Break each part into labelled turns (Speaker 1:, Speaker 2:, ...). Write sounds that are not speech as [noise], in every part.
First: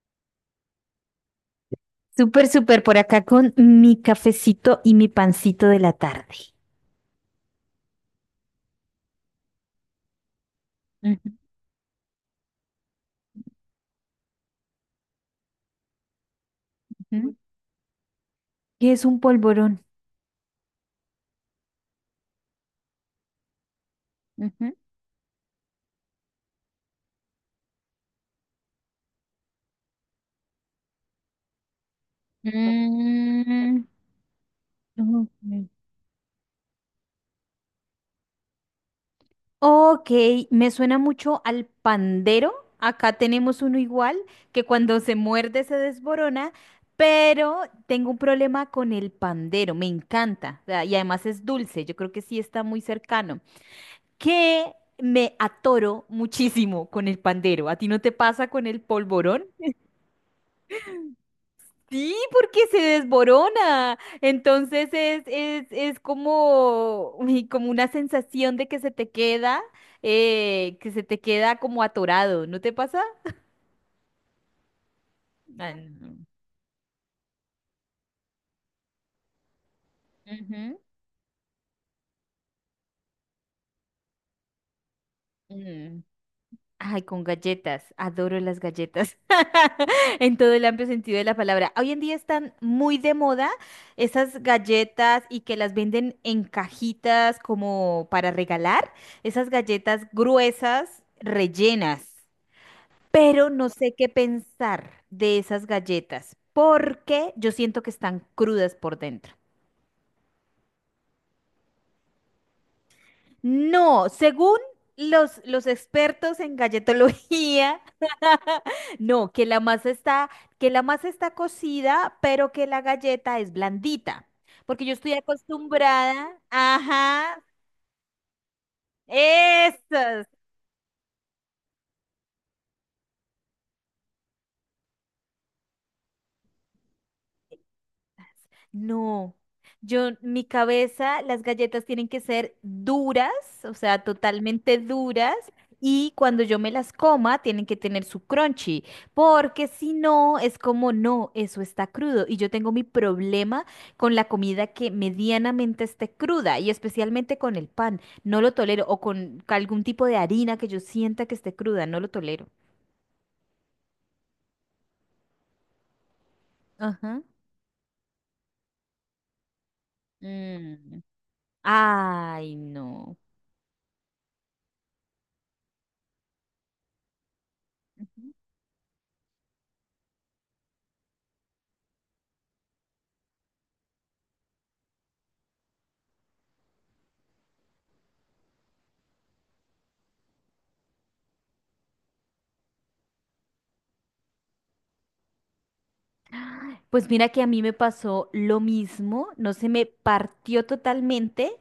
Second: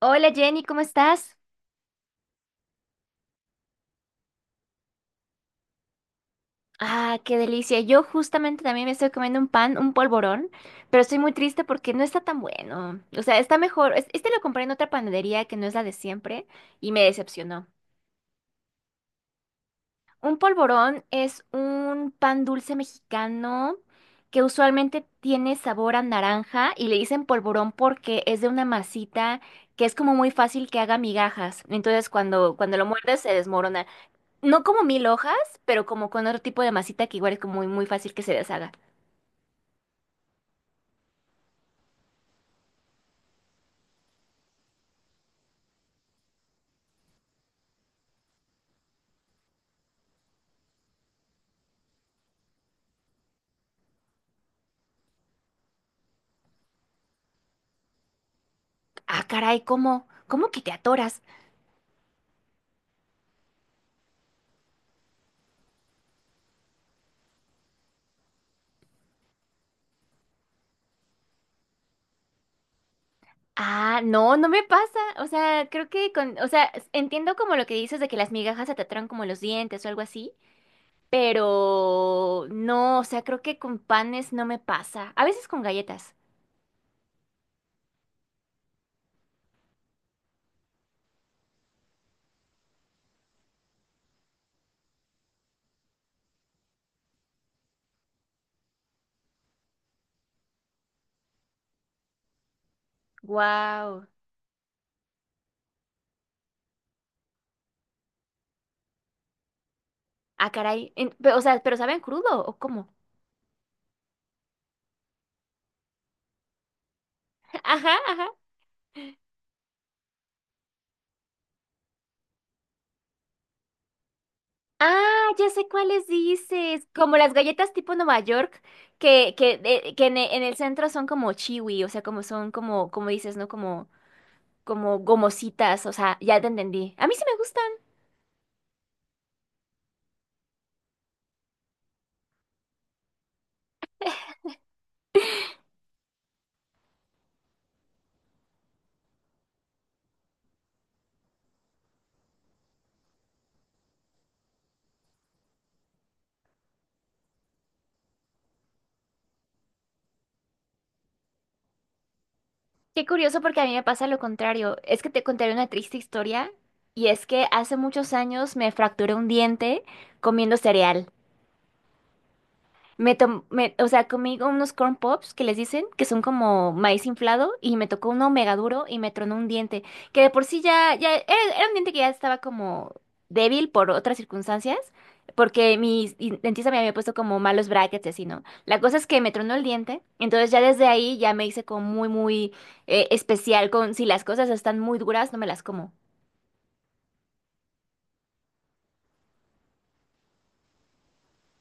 Speaker 1: Hola Jenny, ¿cómo estás?
Speaker 2: Súper, súper por acá con mi cafecito y mi pancito de la tarde.
Speaker 1: Ah, qué delicia. Yo justamente también me estoy comiendo un pan, un polvorón, pero estoy
Speaker 2: Ujú,
Speaker 1: muy triste porque no está tan bueno. O sea, está mejor. Este lo compré en otra panadería que no es la de siempre y me
Speaker 2: ujú,
Speaker 1: decepcionó.
Speaker 2: ¿qué es un polvorón?
Speaker 1: Un polvorón es un pan dulce mexicano que
Speaker 2: Ujú.
Speaker 1: usualmente tiene sabor a naranja y le dicen polvorón porque es de una masita que es como muy fácil que haga migajas. Entonces, cuando lo muerdes se
Speaker 2: Mm.
Speaker 1: desmorona. No como mil
Speaker 2: Ujú.
Speaker 1: hojas, pero como con otro tipo de masita que igual es como muy, muy fácil que se deshaga.
Speaker 2: Ok, me suena mucho al pandero. Acá tenemos uno igual que cuando se muerde se desborona, pero tengo un problema con el pandero. Me encanta. O sea, y además es dulce. Yo creo que sí está muy cercano. Que me atoro muchísimo con el pandero. ¿A ti no te pasa con el
Speaker 1: Ah,
Speaker 2: polvorón?
Speaker 1: caray, ¿cómo? ¿Cómo que te atoras?
Speaker 2: Sí, porque se desborona. Entonces es como, uy, como una sensación de que se te queda, que se te queda como atorado. ¿No te pasa?
Speaker 1: Ah, no, no me pasa. O sea,
Speaker 2: Ah,
Speaker 1: creo que
Speaker 2: no.
Speaker 1: con, o sea, entiendo como lo que dices de que las migajas se te atoran como los dientes o algo así,
Speaker 2: Ujú.
Speaker 1: pero no, o sea, creo que con panes no me pasa. A veces con
Speaker 2: Mm.
Speaker 1: galletas.
Speaker 2: Ay, con galletas. Adoro las galletas. [laughs] En todo el amplio sentido de la palabra. Hoy en día están muy de moda esas galletas y que las venden en cajitas como para regalar. Esas galletas gruesas, rellenas. Pero no sé
Speaker 1: Wow.
Speaker 2: qué pensar de esas galletas, porque yo siento que están crudas por dentro.
Speaker 1: Ah, caray. O sea, ¿pero saben crudo o cómo?
Speaker 2: No, según los expertos en
Speaker 1: [laughs]
Speaker 2: galletología,
Speaker 1: Ajá, ajá.
Speaker 2: [laughs] no, que la masa está, que la masa está cocida, pero que la galleta es blandita, porque yo estoy
Speaker 1: Ah, ya sé cuáles
Speaker 2: acostumbrada,
Speaker 1: dices. Como las
Speaker 2: ajá,
Speaker 1: galletas tipo Nueva York, que, de- que en,
Speaker 2: eso.
Speaker 1: e- en el centro son como chiwi, o sea, como son como, como dices, ¿no? Como, como gomositas, o sea, ya te entendí. A mí sí me gustan.
Speaker 2: No, yo, mi cabeza, las galletas tienen que ser duras, o sea, totalmente duras, y cuando yo me las coma, tienen que tener su crunchy, porque si no, es como, no, eso está crudo, y yo tengo mi problema con la comida que medianamente esté cruda, y especialmente con el pan, no lo tolero, o con algún tipo de harina que yo sienta que esté cruda, no lo tolero.
Speaker 1: Qué curioso porque a mí me pasa lo contrario. Es que te contaré una triste historia y
Speaker 2: Ajá.
Speaker 1: es que hace muchos años me fracturé un diente comiendo
Speaker 2: Mm.
Speaker 1: cereal.
Speaker 2: Ay, no.
Speaker 1: O sea, comí unos corn pops que les dicen que son como maíz inflado y me tocó uno mega duro y me tronó un diente, que de por sí era un diente que ya estaba como débil por otras circunstancias, porque mi dentista me había puesto como malos brackets y así, ¿no? La cosa es que me tronó el diente, entonces ya desde ahí ya me hice como muy, muy especial con si las cosas están muy duras, no me las como.
Speaker 2: Pues mira que a mí me pasó lo mismo, no se me partió totalmente,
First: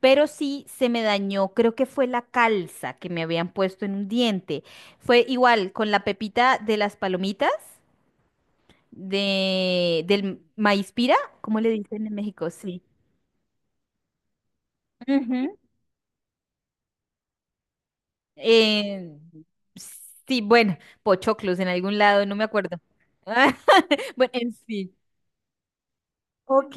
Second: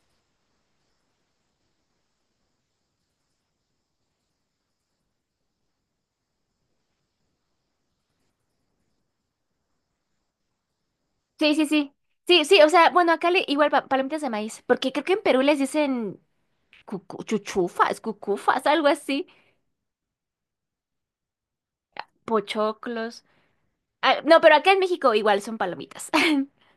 Speaker 2: pero sí se me dañó, creo que fue la calza que me habían puesto en un diente. Fue igual con la pepita de las palomitas, de, del maíz pira,
Speaker 1: Sí,
Speaker 2: ¿cómo
Speaker 1: sí,
Speaker 2: le
Speaker 1: sí.
Speaker 2: dicen en
Speaker 1: Sí,
Speaker 2: México?
Speaker 1: sí, o
Speaker 2: Sí.
Speaker 1: sea, bueno, acá le, igual palomitas de maíz, porque creo que en Perú
Speaker 2: Ujú.
Speaker 1: les dicen chuchufas, cucufas, algo
Speaker 2: Eh,
Speaker 1: así,
Speaker 2: sí, bueno, pochoclos en algún lado, no me acuerdo.
Speaker 1: pochoclos.
Speaker 2: [laughs]
Speaker 1: Ah,
Speaker 2: Bueno,
Speaker 1: no,
Speaker 2: en
Speaker 1: pero acá en
Speaker 2: fin.
Speaker 1: México igual son palomitas.
Speaker 2: Ok,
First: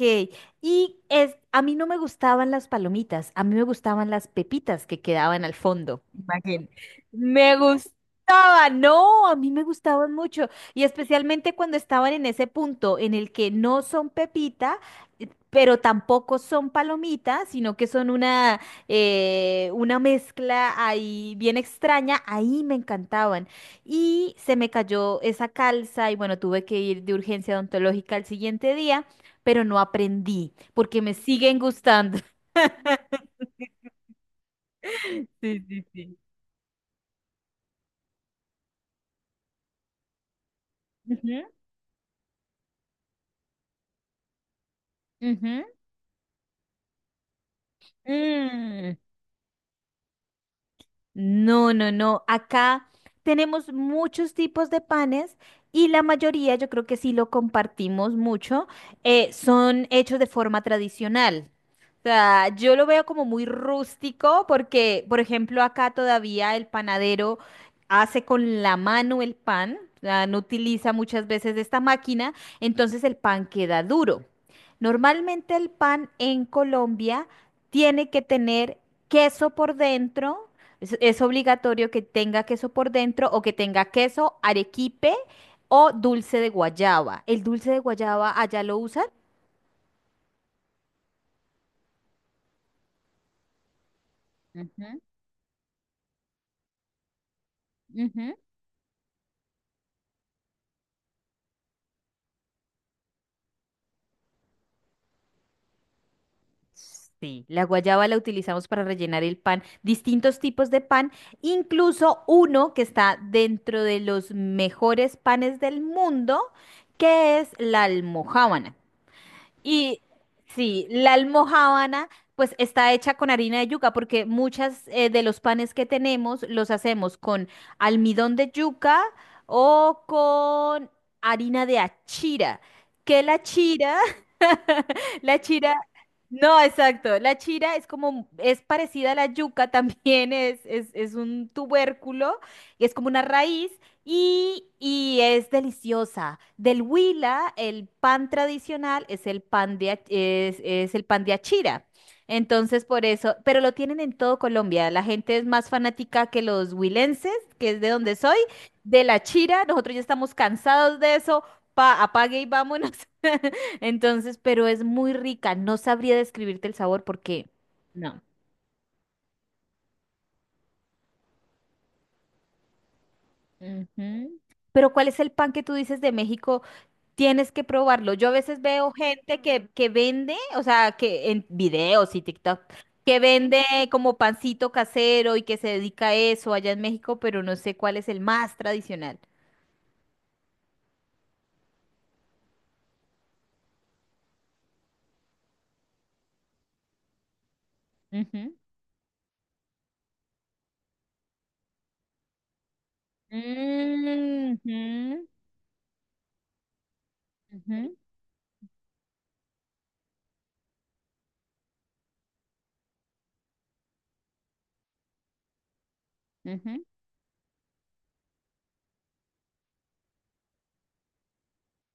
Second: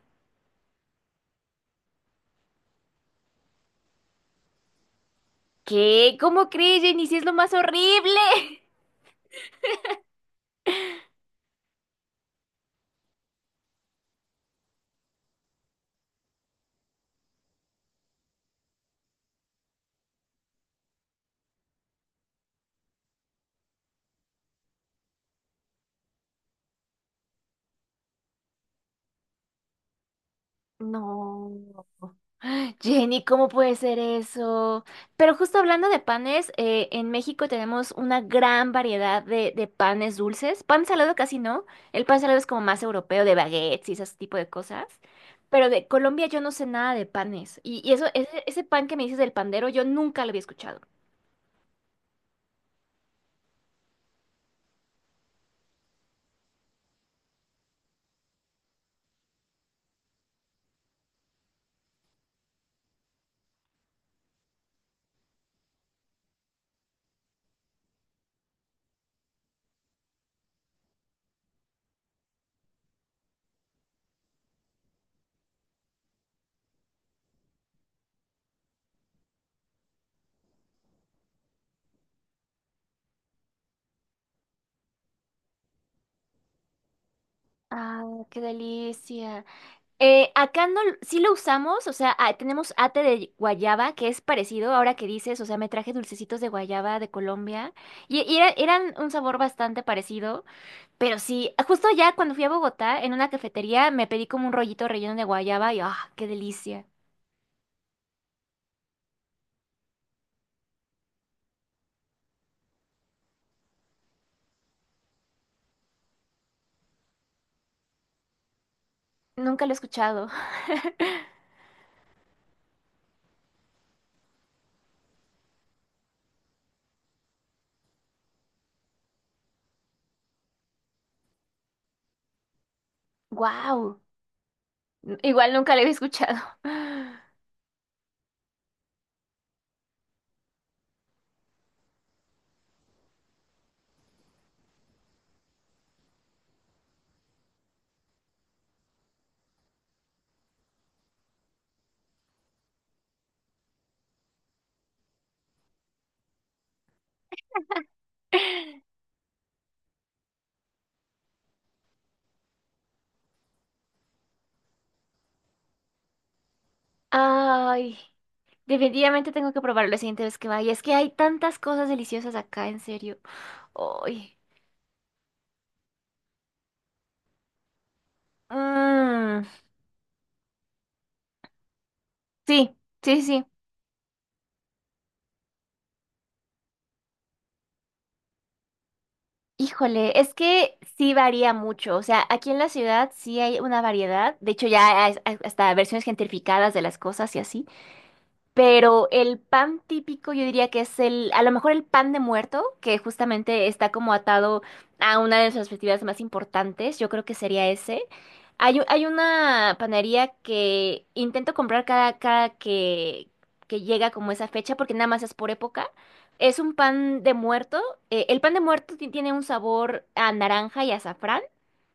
Speaker 2: y es, a mí no me gustaban las palomitas, a mí me gustaban las pepitas que quedaban al
Speaker 1: [laughs]
Speaker 2: fondo.
Speaker 1: ¿Qué? ¿Cómo
Speaker 2: Imagínate.
Speaker 1: crees, Jenny? Si es lo más
Speaker 2: Me
Speaker 1: horrible. [laughs]
Speaker 2: gustaban, no, a mí me gustaban mucho. Y especialmente cuando estaban en ese punto en el que no son pepita, pero tampoco son palomitas, sino que son una mezcla ahí bien extraña, ahí me encantaban. Y se me cayó esa calza y bueno, tuve que ir de urgencia odontológica al siguiente día pero no aprendí porque me siguen
Speaker 1: No.
Speaker 2: gustando. [laughs]
Speaker 1: Jenny, ¿cómo puede ser eso? Pero justo
Speaker 2: Sí, sí,
Speaker 1: hablando de
Speaker 2: sí.
Speaker 1: panes, en México tenemos una gran variedad de panes dulces. Pan salado casi
Speaker 2: Ujú,
Speaker 1: no. El pan salado es como más europeo, de baguettes y ese tipo de cosas.
Speaker 2: ujú.
Speaker 1: Pero de Colombia yo no sé nada de panes. Y ese pan
Speaker 2: Mm.
Speaker 1: que me dices del pandero, yo nunca lo había escuchado.
Speaker 2: No, no, no. Acá tenemos muchos tipos de panes y la mayoría, yo creo que sí lo compartimos mucho, son hechos de forma tradicional. O sea, yo lo veo como muy rústico porque, por ejemplo, acá todavía el panadero hace con la mano el pan, o sea, no utiliza muchas veces esta máquina, entonces el pan queda duro. Normalmente el pan en Colombia tiene que tener queso por dentro, es obligatorio que tenga queso por dentro o que tenga queso, arequipe o dulce de guayaba. ¿El dulce de
Speaker 1: Ah, qué
Speaker 2: guayaba allá lo usan?
Speaker 1: delicia. Acá no, sí lo usamos, o sea, ah, tenemos ate de guayaba, que es parecido ahora
Speaker 2: Ujú,
Speaker 1: que dices, o sea, me traje dulcecitos de guayaba de Colombia,
Speaker 2: ujú.
Speaker 1: eran un sabor bastante parecido, pero sí, justo ya cuando fui a Bogotá, en una cafetería, me pedí como un rollito relleno de guayaba, y ¡ah, qué delicia!
Speaker 2: Sí, la guayaba la utilizamos para rellenar el pan, distintos tipos de pan, incluso uno que está dentro de los mejores panes del mundo, que es la almojábana.
Speaker 1: Nunca lo he
Speaker 2: Y
Speaker 1: escuchado. [laughs]
Speaker 2: sí, la almojábana pues está hecha con harina de yuca porque muchas de los panes que tenemos los hacemos con almidón de yuca o con harina de achira, que la chira,
Speaker 1: Wow.
Speaker 2: [laughs] la
Speaker 1: Igual nunca
Speaker 2: chira,
Speaker 1: lo había escuchado.
Speaker 2: no, exacto,
Speaker 1: [laughs]
Speaker 2: la chira es como, es parecida a la yuca [laughs] también, es un tubérculo, y es como una raíz y es deliciosa. Del Huila, el pan tradicional es el pan de, es el pan de achira. Entonces, por eso, pero lo tienen en todo Colombia. La gente es más fanática que los huilenses, que es de donde soy, de la chira. Nosotros ya estamos cansados de eso. Pa, apague y vámonos. [laughs] Entonces, pero es muy rica. No sabría describirte el sabor porque
Speaker 1: Ay,
Speaker 2: no.
Speaker 1: definitivamente tengo que probarlo la siguiente vez que vaya, es que hay tantas cosas deliciosas acá, en serio. Ay.
Speaker 2: Ujú. Pero ¿cuál es el pan que tú dices de México? Tienes que probarlo. Yo a veces veo gente
Speaker 1: Mm,
Speaker 2: que vende, o sea, que en videos y TikTok,
Speaker 1: sí,
Speaker 2: que
Speaker 1: sí, sí.
Speaker 2: vende como pancito casero y que se dedica a eso allá en México, pero no sé cuál es el más tradicional.
Speaker 1: Híjole, es que sí varía mucho. O sea, aquí en la ciudad sí hay una variedad. De hecho, ya hay hasta versiones gentrificadas de las cosas y así.
Speaker 2: Ujú.
Speaker 1: Pero el pan típico yo diría que es el, a lo mejor el pan de muerto, que justamente está como
Speaker 2: Mm,
Speaker 1: atado a
Speaker 2: ujú,
Speaker 1: una de nuestras festividades más importantes, yo creo que sería
Speaker 2: ujú,
Speaker 1: ese. Hay una panadería que intento comprar cada que llega como esa fecha, porque nada más es por época. Es un
Speaker 2: ujú,
Speaker 1: pan de muerto. El pan de muerto tiene un sabor a naranja y azafrán.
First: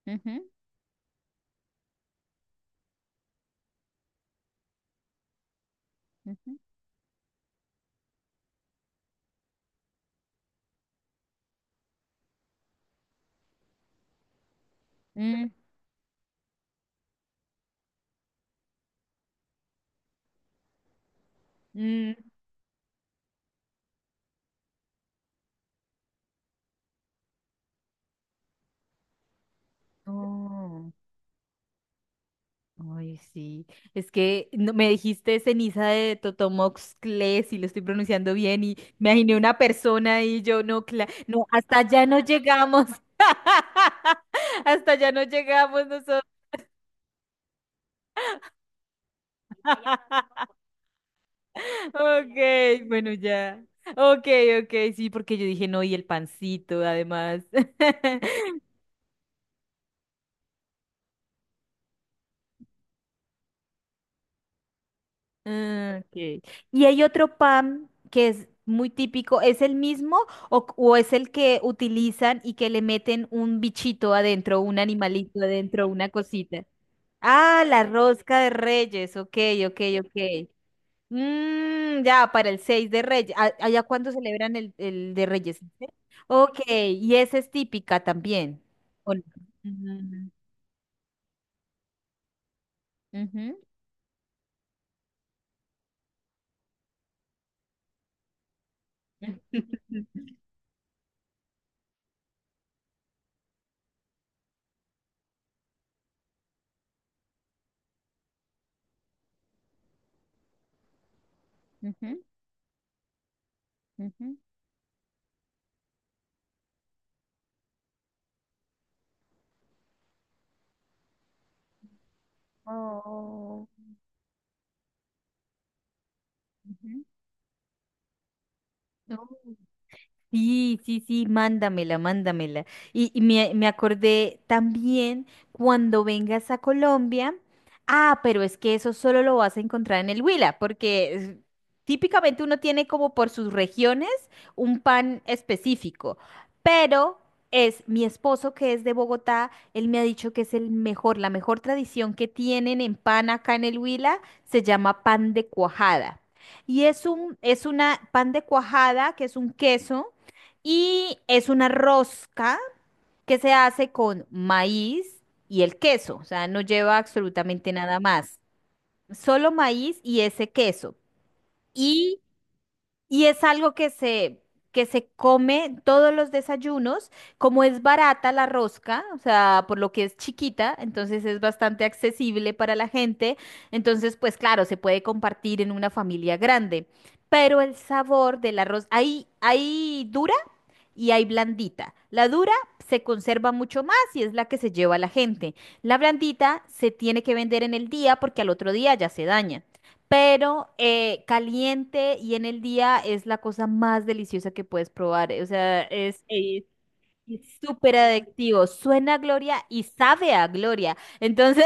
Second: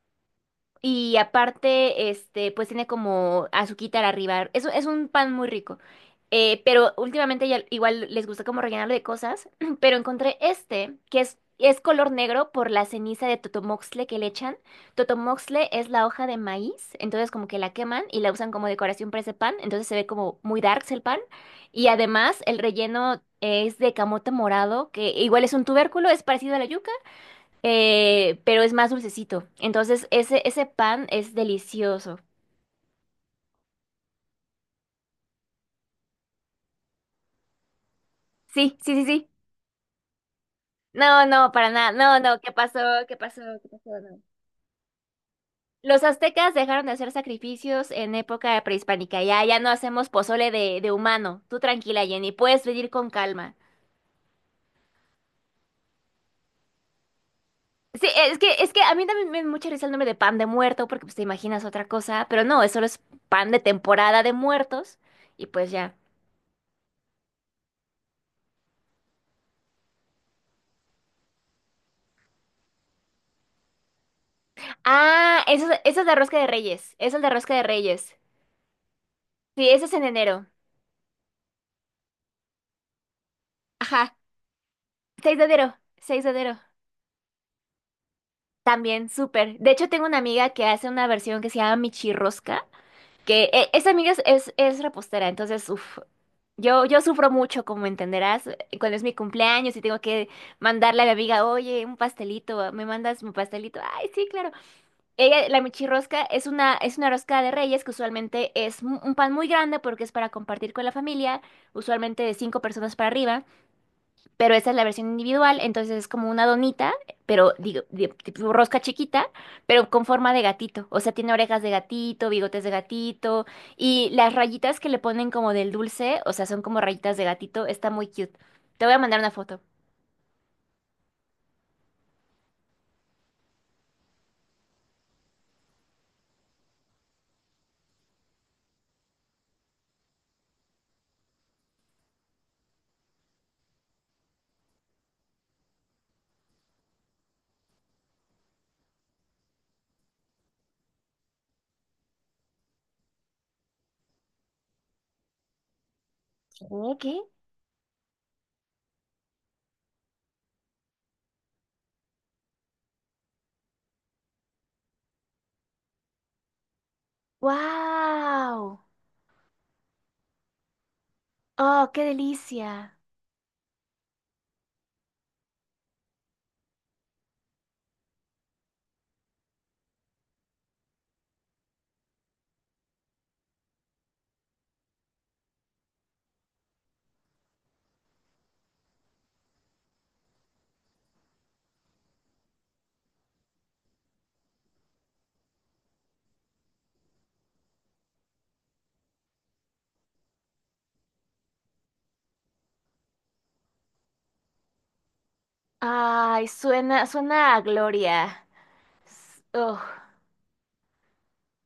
Speaker 2: ujú,
Speaker 1: Y aparte, este, pues tiene como azuquitar arriba. Es un pan muy rico.
Speaker 2: ujú,
Speaker 1: Pero últimamente ya igual les gusta como rellenarlo de cosas. [clears throat] Pero encontré este, que es color negro por la ceniza de totomoxle que le echan.
Speaker 2: mm,
Speaker 1: Totomoxle es la hoja de maíz, entonces como que la queman y la usan como decoración para ese pan. Entonces se ve como muy darks el pan. Y
Speaker 2: mm,
Speaker 1: además el relleno es de camote morado, que igual es un tubérculo, es parecido a la yuca pero es más dulcecito. Entonces, ese
Speaker 2: oh.
Speaker 1: pan es delicioso.
Speaker 2: Ay, sí. Es que me dijiste ceniza de Totomoxcle, si lo estoy pronunciando bien, y
Speaker 1: Sí, sí, sí,
Speaker 2: me
Speaker 1: sí.
Speaker 2: imaginé una persona y yo no,
Speaker 1: No,
Speaker 2: no,
Speaker 1: no, para
Speaker 2: hasta
Speaker 1: nada.
Speaker 2: allá
Speaker 1: No,
Speaker 2: no
Speaker 1: no, ¿qué pasó?
Speaker 2: llegamos.
Speaker 1: ¿Qué pasó? ¿Qué pasó? No.
Speaker 2: [laughs] Hasta allá no llegamos
Speaker 1: Los
Speaker 2: nosotros.
Speaker 1: aztecas dejaron de hacer sacrificios en época prehispánica. Ya, ya no hacemos
Speaker 2: [laughs]
Speaker 1: pozole de humano. Tú tranquila, Jenny, puedes
Speaker 2: Ok,
Speaker 1: venir con
Speaker 2: bueno,
Speaker 1: calma.
Speaker 2: ya. Ok, ok, sí, porque yo dije no, y el pancito, además.
Speaker 1: Sí, es
Speaker 2: [laughs]
Speaker 1: que, es que a mí también me da mucha risa el nombre de pan de muerto, porque pues te imaginas otra cosa, pero no, eso es pan de temporada de muertos, y pues ya.
Speaker 2: Ah, ok. Y hay otro pan que es muy típico, ¿es el mismo o es el que utilizan y que le meten un bichito adentro, un animalito adentro,
Speaker 1: Eso es
Speaker 2: una
Speaker 1: de rosca de
Speaker 2: cosita?
Speaker 1: reyes, eso es de rosca de
Speaker 2: Ah, la
Speaker 1: reyes.
Speaker 2: rosca de Reyes, ok,
Speaker 1: Sí,
Speaker 2: ok,
Speaker 1: eso es en enero.
Speaker 2: ok. Mm, ya, para el 6 de Reyes. ¿Allá cuándo
Speaker 1: Ajá,
Speaker 2: celebran el de
Speaker 1: 6 de
Speaker 2: Reyes?
Speaker 1: enero,
Speaker 2: ¿Sí?
Speaker 1: 6 de enero.
Speaker 2: Ok, y esa es típica también.
Speaker 1: También,
Speaker 2: ¿O no?
Speaker 1: súper. De hecho, tengo una
Speaker 2: Ujú,
Speaker 1: amiga que hace una versión que se llama Michirrosca, que
Speaker 2: ujú,
Speaker 1: esa amiga es repostera, entonces, uff, yo sufro mucho, como entenderás, cuando es mi cumpleaños y
Speaker 2: [laughs]
Speaker 1: tengo que mandarle a mi amiga, oye, un pastelito, ¿me mandas mi pastelito? Ay, sí, claro. Ella, la Michirrosca es una rosca de reyes que usualmente es un pan muy grande porque es para compartir con la familia,
Speaker 2: ujú,
Speaker 1: usualmente de cinco personas para arriba.
Speaker 2: ujú.
Speaker 1: Pero esa es la versión individual, entonces es como una donita, pero digo, tipo rosca chiquita, pero con forma de gatito, o sea, tiene orejas de gatito, bigotes de gatito,
Speaker 2: Oh.
Speaker 1: y las rayitas que le ponen como del dulce, o sea, son como
Speaker 2: Ujú.
Speaker 1: rayitas de gatito, está muy cute. Te voy a mandar
Speaker 2: No.
Speaker 1: una foto.
Speaker 2: Sí, sí, sí, mándamela, mándamela. Y me, me acordé también cuando vengas a Colombia. Ah, pero es que eso solo lo vas a encontrar en el Huila, porque típicamente uno tiene como por sus regiones un pan específico. Pero es mi esposo que es de Bogotá, él me ha dicho que es el mejor, la mejor tradición que tienen en pan acá en el Huila se llama pan de cuajada.
Speaker 1: ¿Qué?
Speaker 2: Y es
Speaker 1: ¿Qué?
Speaker 2: un, es una pan de cuajada, que es un queso y es una rosca que se hace con maíz y el queso, o sea, no lleva absolutamente nada más,
Speaker 1: ¡Wow!
Speaker 2: solo maíz y ese queso.
Speaker 1: ¡Oh, qué
Speaker 2: Y,
Speaker 1: delicia!
Speaker 2: y es algo que se come todos los desayunos, como es barata la rosca, o sea, por lo que es chiquita, entonces es bastante accesible para la gente, entonces pues claro, se puede compartir en una familia grande, pero el sabor del arroz, ahí, ahí dura y hay blandita. La dura se conserva mucho más y es la que se lleva a la gente. La blandita se tiene que vender en el día porque al otro día ya se daña. Pero caliente y en el día es la cosa más deliciosa que puedes probar. O sea,
Speaker 1: Ay,
Speaker 2: Es
Speaker 1: suena a
Speaker 2: súper
Speaker 1: gloria.
Speaker 2: adictivo. Suena a gloria
Speaker 1: Ugh.
Speaker 2: y sabe a gloria. Entonces,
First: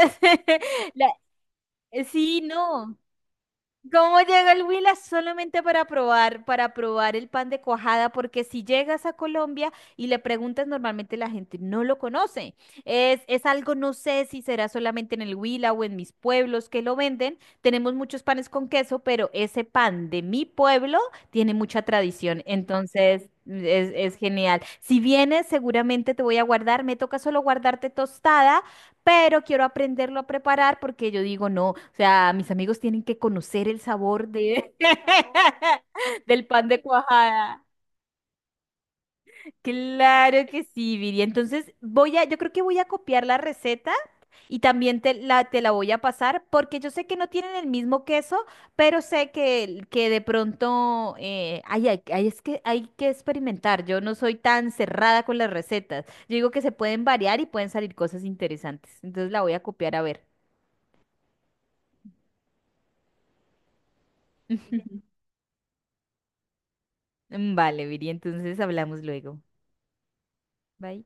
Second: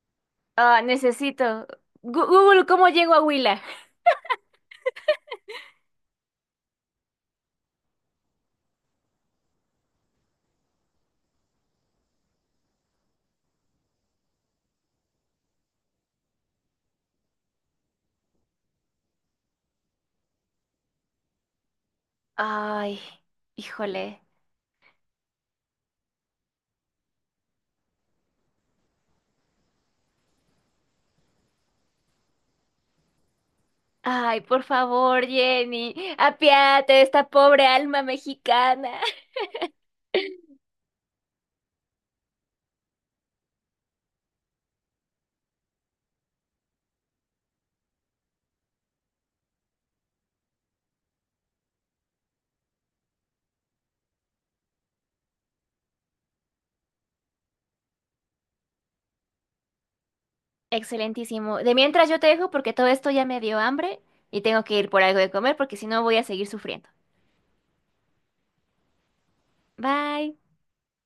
Speaker 1: Ah,
Speaker 2: [laughs] la-
Speaker 1: necesito.
Speaker 2: sí,
Speaker 1: Google, ¿cómo
Speaker 2: no.
Speaker 1: llego a Huila?
Speaker 2: ¿Cómo llega el Huila? Solamente para probar el pan de cuajada, porque si llegas a Colombia y le preguntas, normalmente la gente no lo conoce. Es algo, no sé si será solamente en el Huila o en mis pueblos que lo venden. Tenemos muchos panes con queso, pero ese pan de mi pueblo tiene mucha tradición,
Speaker 1: Ay,
Speaker 2: entonces es
Speaker 1: híjole.
Speaker 2: genial. Si vienes, seguramente te voy a guardar. Me toca solo guardarte tostada pero quiero aprenderlo a preparar porque yo digo, no, o sea, mis amigos tienen que conocer el sabor
Speaker 1: Ay, por
Speaker 2: de
Speaker 1: favor,
Speaker 2: [laughs]
Speaker 1: Jenny,
Speaker 2: del pan de
Speaker 1: apiate de esta
Speaker 2: cuajada.
Speaker 1: pobre alma mexicana.
Speaker 2: Claro que sí, Viri. Entonces voy a, yo creo que voy a copiar la receta y también te la voy a pasar porque yo sé que no tienen el mismo queso, pero sé que de pronto ay, ay, ay, es que hay que experimentar. Yo no soy tan cerrada con las recetas. Yo digo que se pueden variar y pueden salir cosas interesantes. Entonces la voy a copiar a ver.
Speaker 1: Excelentísimo. De mientras yo te dejo porque todo esto ya me dio hambre y tengo que ir por algo de comer porque si no voy a seguir sufriendo.
Speaker 2: Mm, vale, Viri, entonces hablamos luego.
Speaker 1: Bye.
Speaker 2: Bye.